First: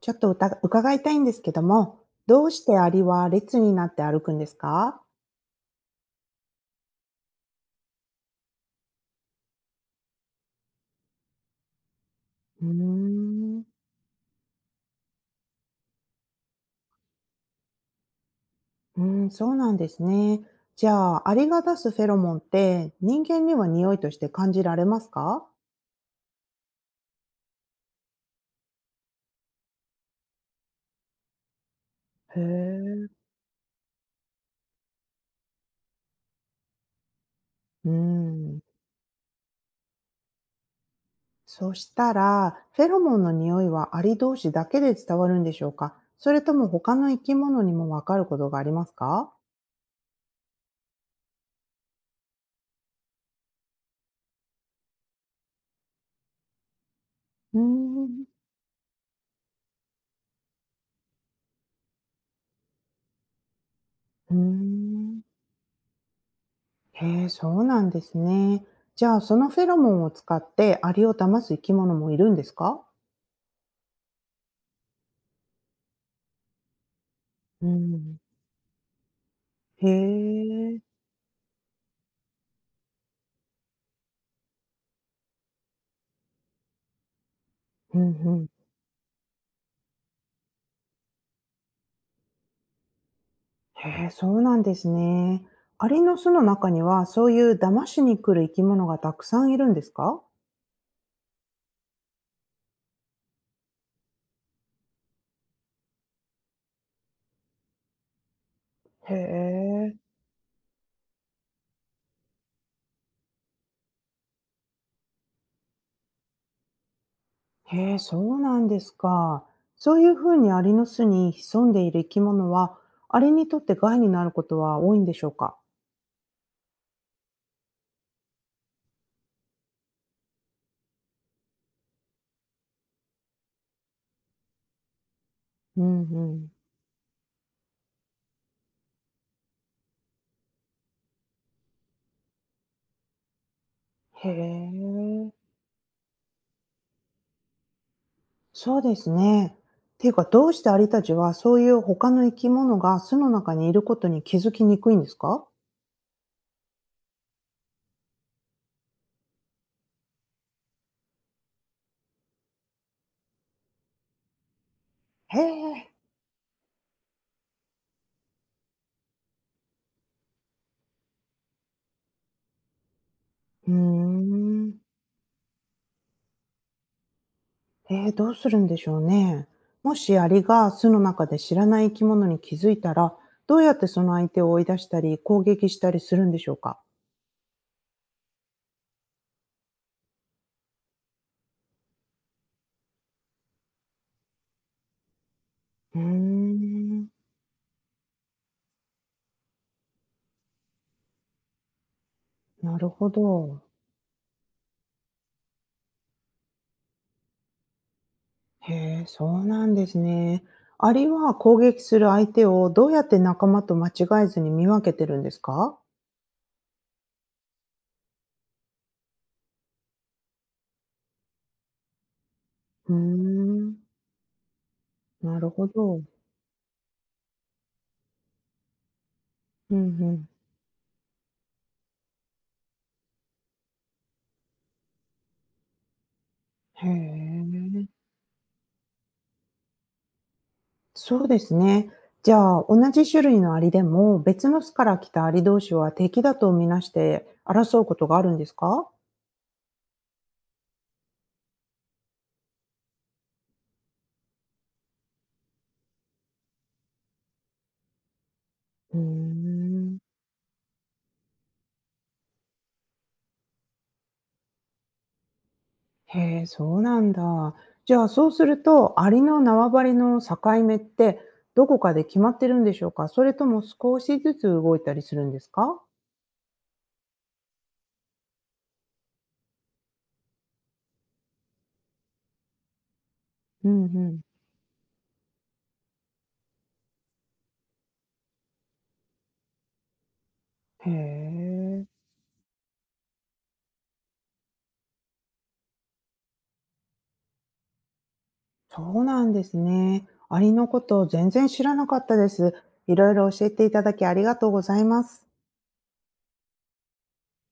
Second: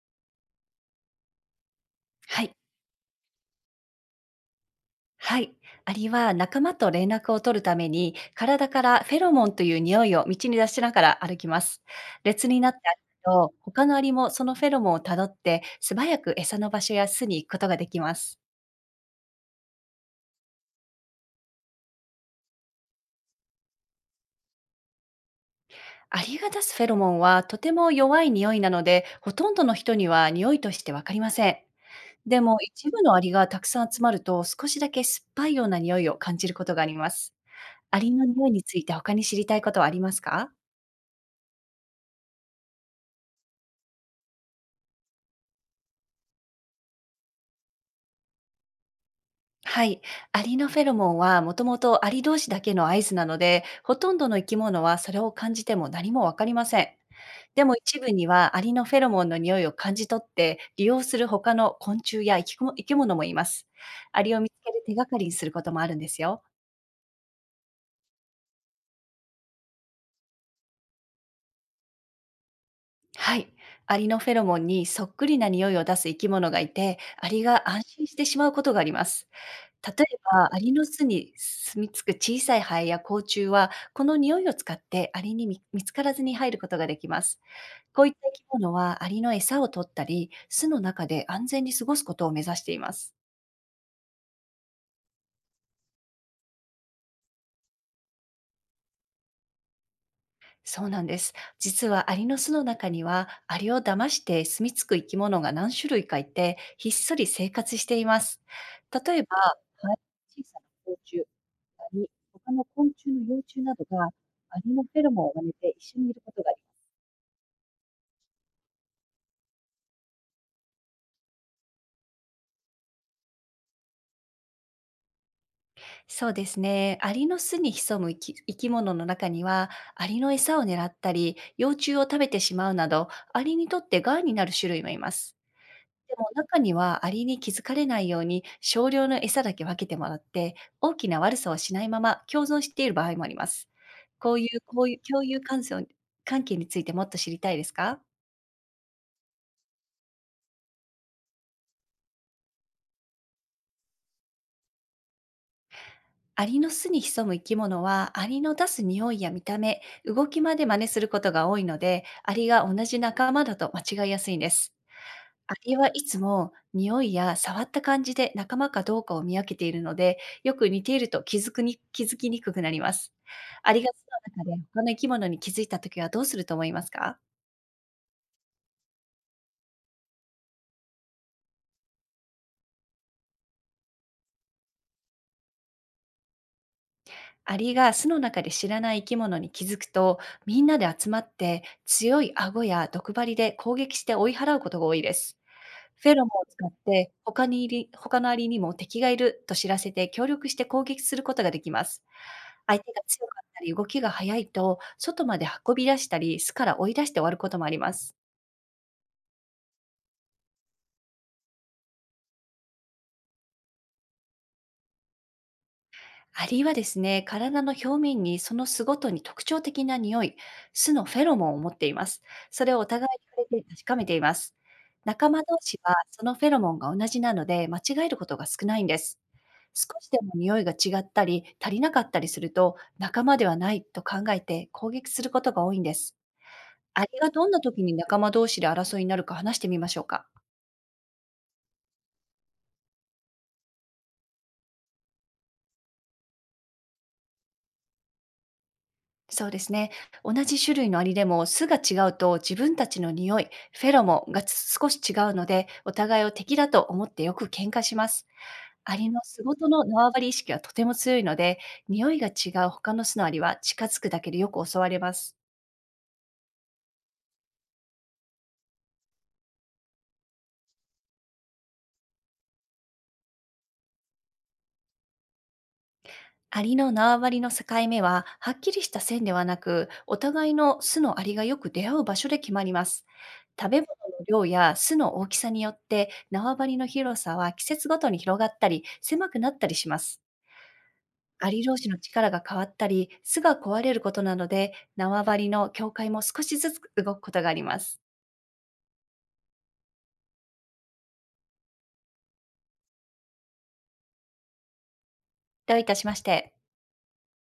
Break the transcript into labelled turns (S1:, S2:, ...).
S1: ちょっとうた伺いたいんですけども、
S2: は
S1: どう
S2: い。
S1: してアリは列になって歩くんですか？
S2: はい。アリは仲間と連絡を取るために、体からフェロモンという匂いを道に出しながら歩きます。列に
S1: うー
S2: なって歩くと、
S1: ん、
S2: 他のアリもそのフェロモンをたどって、素早く餌の場所や巣に行くことができます。
S1: うん、そうなんですね。じゃあ、アリが出すフェロモンって人間には匂いとして感じられますか？
S2: アリが出すフェロモンはとても弱い匂いなので、ほとんどの人には匂いとしてわかりません。
S1: へ
S2: でも、一部
S1: え。
S2: のアリがたくさん集まると、少しだけ酸っぱいような匂いを感じることがあります。
S1: うー
S2: アリの匂い
S1: ん。
S2: について他に知りたいことはありますか？
S1: そしたら、フェロモンの匂いはアリ同士だけで伝わるんでしょうか？それとも他の生き物にもわかることがありますか？
S2: はい。アリのフェロモンはもともとアリ同士だけの合図なので、ほとんどの生き物はそれを感じても何もわかりません。
S1: うー
S2: でも一部
S1: ん、
S2: にはアリのフェロモンの匂いを感じ取って利用する他の昆虫や生き物もいます。アリ
S1: うー
S2: を見つける手がか
S1: ん。
S2: りにすることもあるんですよ。
S1: へえ、そうなんですね。じゃあ、そのフェロモンを使ってアリを騙す生き物もいるんですか？
S2: はい。アリのフェロモンにそっくりな匂いを出す生き物がいて、アリ
S1: う
S2: が安心し
S1: ん。
S2: てしまうことがあります。
S1: へ
S2: 例えば、アリ
S1: え。
S2: の巣に住み着く小さいハエや甲虫は、この匂いを使ってアリに見つからずに入ることができます。
S1: う
S2: こういった
S1: んう
S2: 生き
S1: ん。
S2: 物はアリの餌を取ったり、巣の中で安全に過ごすことを目指しています。
S1: へえ、そうなんですね。アリの巣の中には、そういう騙しに来る生き物がたくさんいるんですか？
S2: そうなんです。実はアリの巣の中には、アリを騙して住み着く生き物が何種類かいて、ひっそり生活しています。
S1: へ
S2: 例えば、ハ
S1: え。
S2: エ、小さな甲虫、アリ、他の昆虫の幼虫などが、アリのフェロモンを真似て一緒にいることが、
S1: へえ、そうなんですか。そういうふうにアリの巣に潜んでいる生き物は、アリにとって害になることは多いんでしょうか？
S2: そうですね。アリの巣に潜む生き物の中には、アリの餌を狙ったり、幼虫を食べてしまうなど、アリにとって癌になる種類もいます。
S1: うん
S2: でも
S1: うん。
S2: 中にはアリに気づかれないように少量の餌だけ分けてもらって、大きな悪さをしないまま共存している場合もあります。
S1: へ
S2: こういう共
S1: え。
S2: 有感想関係についてもっと知りたいですか？
S1: そうですね。っていうか、どうしてアリたちはそういう他の生き物が巣の中にいることに気づきにくいんですか？
S2: アリの巣に潜む生き物は、アリの出す匂いや見た目、動きまで真似することが多いので、アリが同じ仲間だと間違いやすいんです。
S1: へ
S2: アリは
S1: え。
S2: いつも匂いや触った感じで仲間かどうかを見分けているので、よく似ていると気づきにくくなります。
S1: うー
S2: アリが巣の中で
S1: ん。
S2: 他の生き物に気づいたときはどうすると思いますか？
S1: どうするんでしょうね。もしアリが巣の中で知らない生き物に気づいたら、どうやってその相手を追い出したり攻撃したりするんでしょうか？
S2: アリが巣の中で知らない生き物に気づくと、みんなで集まって強い顎や毒針で攻撃して追い払うことが多いです。
S1: うー
S2: フェロモンを使っ
S1: ん。
S2: て、他のアリにも敵がいると知らせて協力して攻撃することができます。
S1: な
S2: 相
S1: る
S2: 手が
S1: ほ
S2: 強かっ
S1: ど。
S2: たり動きが速いと、外まで運び出したり、巣から追い出して終わることもあります。
S1: へえ、そうなんですね。アリは攻撃する相手をどうやって仲間と間違えずに見分けてるんですか？
S2: アリはですね、体の表面にその巣ごとに特徴的な匂い、巣のフェロモンを持っています。それをお
S1: うー
S2: 互いに触れて
S1: ん。
S2: 確かめています。仲
S1: な
S2: 間
S1: る
S2: 同
S1: ほ
S2: 士は
S1: ど。
S2: そのフェロモンが同じなので、間違えることが少ないんです。
S1: うん
S2: 少し
S1: う
S2: で
S1: ん。
S2: も匂いが違ったり、足りなかったりすると、仲間ではないと考えて攻撃することが多いんです。
S1: へ
S2: アリがどんな時
S1: え。
S2: に仲間同士で争いになるか話してみましょうか。
S1: そうですね。じゃあ、同じ種類のアリでも、別の巣から来たアリ同士は敵だとみなして争うことがあるんですか？
S2: そうですね。同じ種類のアリでも巣が違うと自分たちの匂い、フェロモンが少し違うので、お互いを敵だと思ってよく喧嘩します。ア
S1: うー
S2: リの巣ごとの
S1: ん。
S2: 縄張り意識はとても強いので、匂いが違う他の巣のアリは近づくだけでよく襲われます。
S1: へえ、そうなんだ。じゃあ、そうすると、アリの縄張りの境目って、どこかで決まってるんでしょうか？それとも少しずつ動いたりするんですか？
S2: アリの縄張りの境目は、はっきりした線ではなく、お互いの巣のアリがよく出会う場所で決まります。
S1: う
S2: 食べ
S1: ん
S2: 物
S1: うん。
S2: の量や巣の大きさによって、縄張りの広さは季節ごとに広がったり、狭くなったりします。
S1: へ
S2: アリ同
S1: え。
S2: 士の力が変わったり、巣が壊れることなどで、縄張りの境界も少しずつ動くことがあります。
S1: そうなんですね。アリのこと全然知らなかったです。いろいろ教えていただきありがとうございます。
S2: どういたしまして。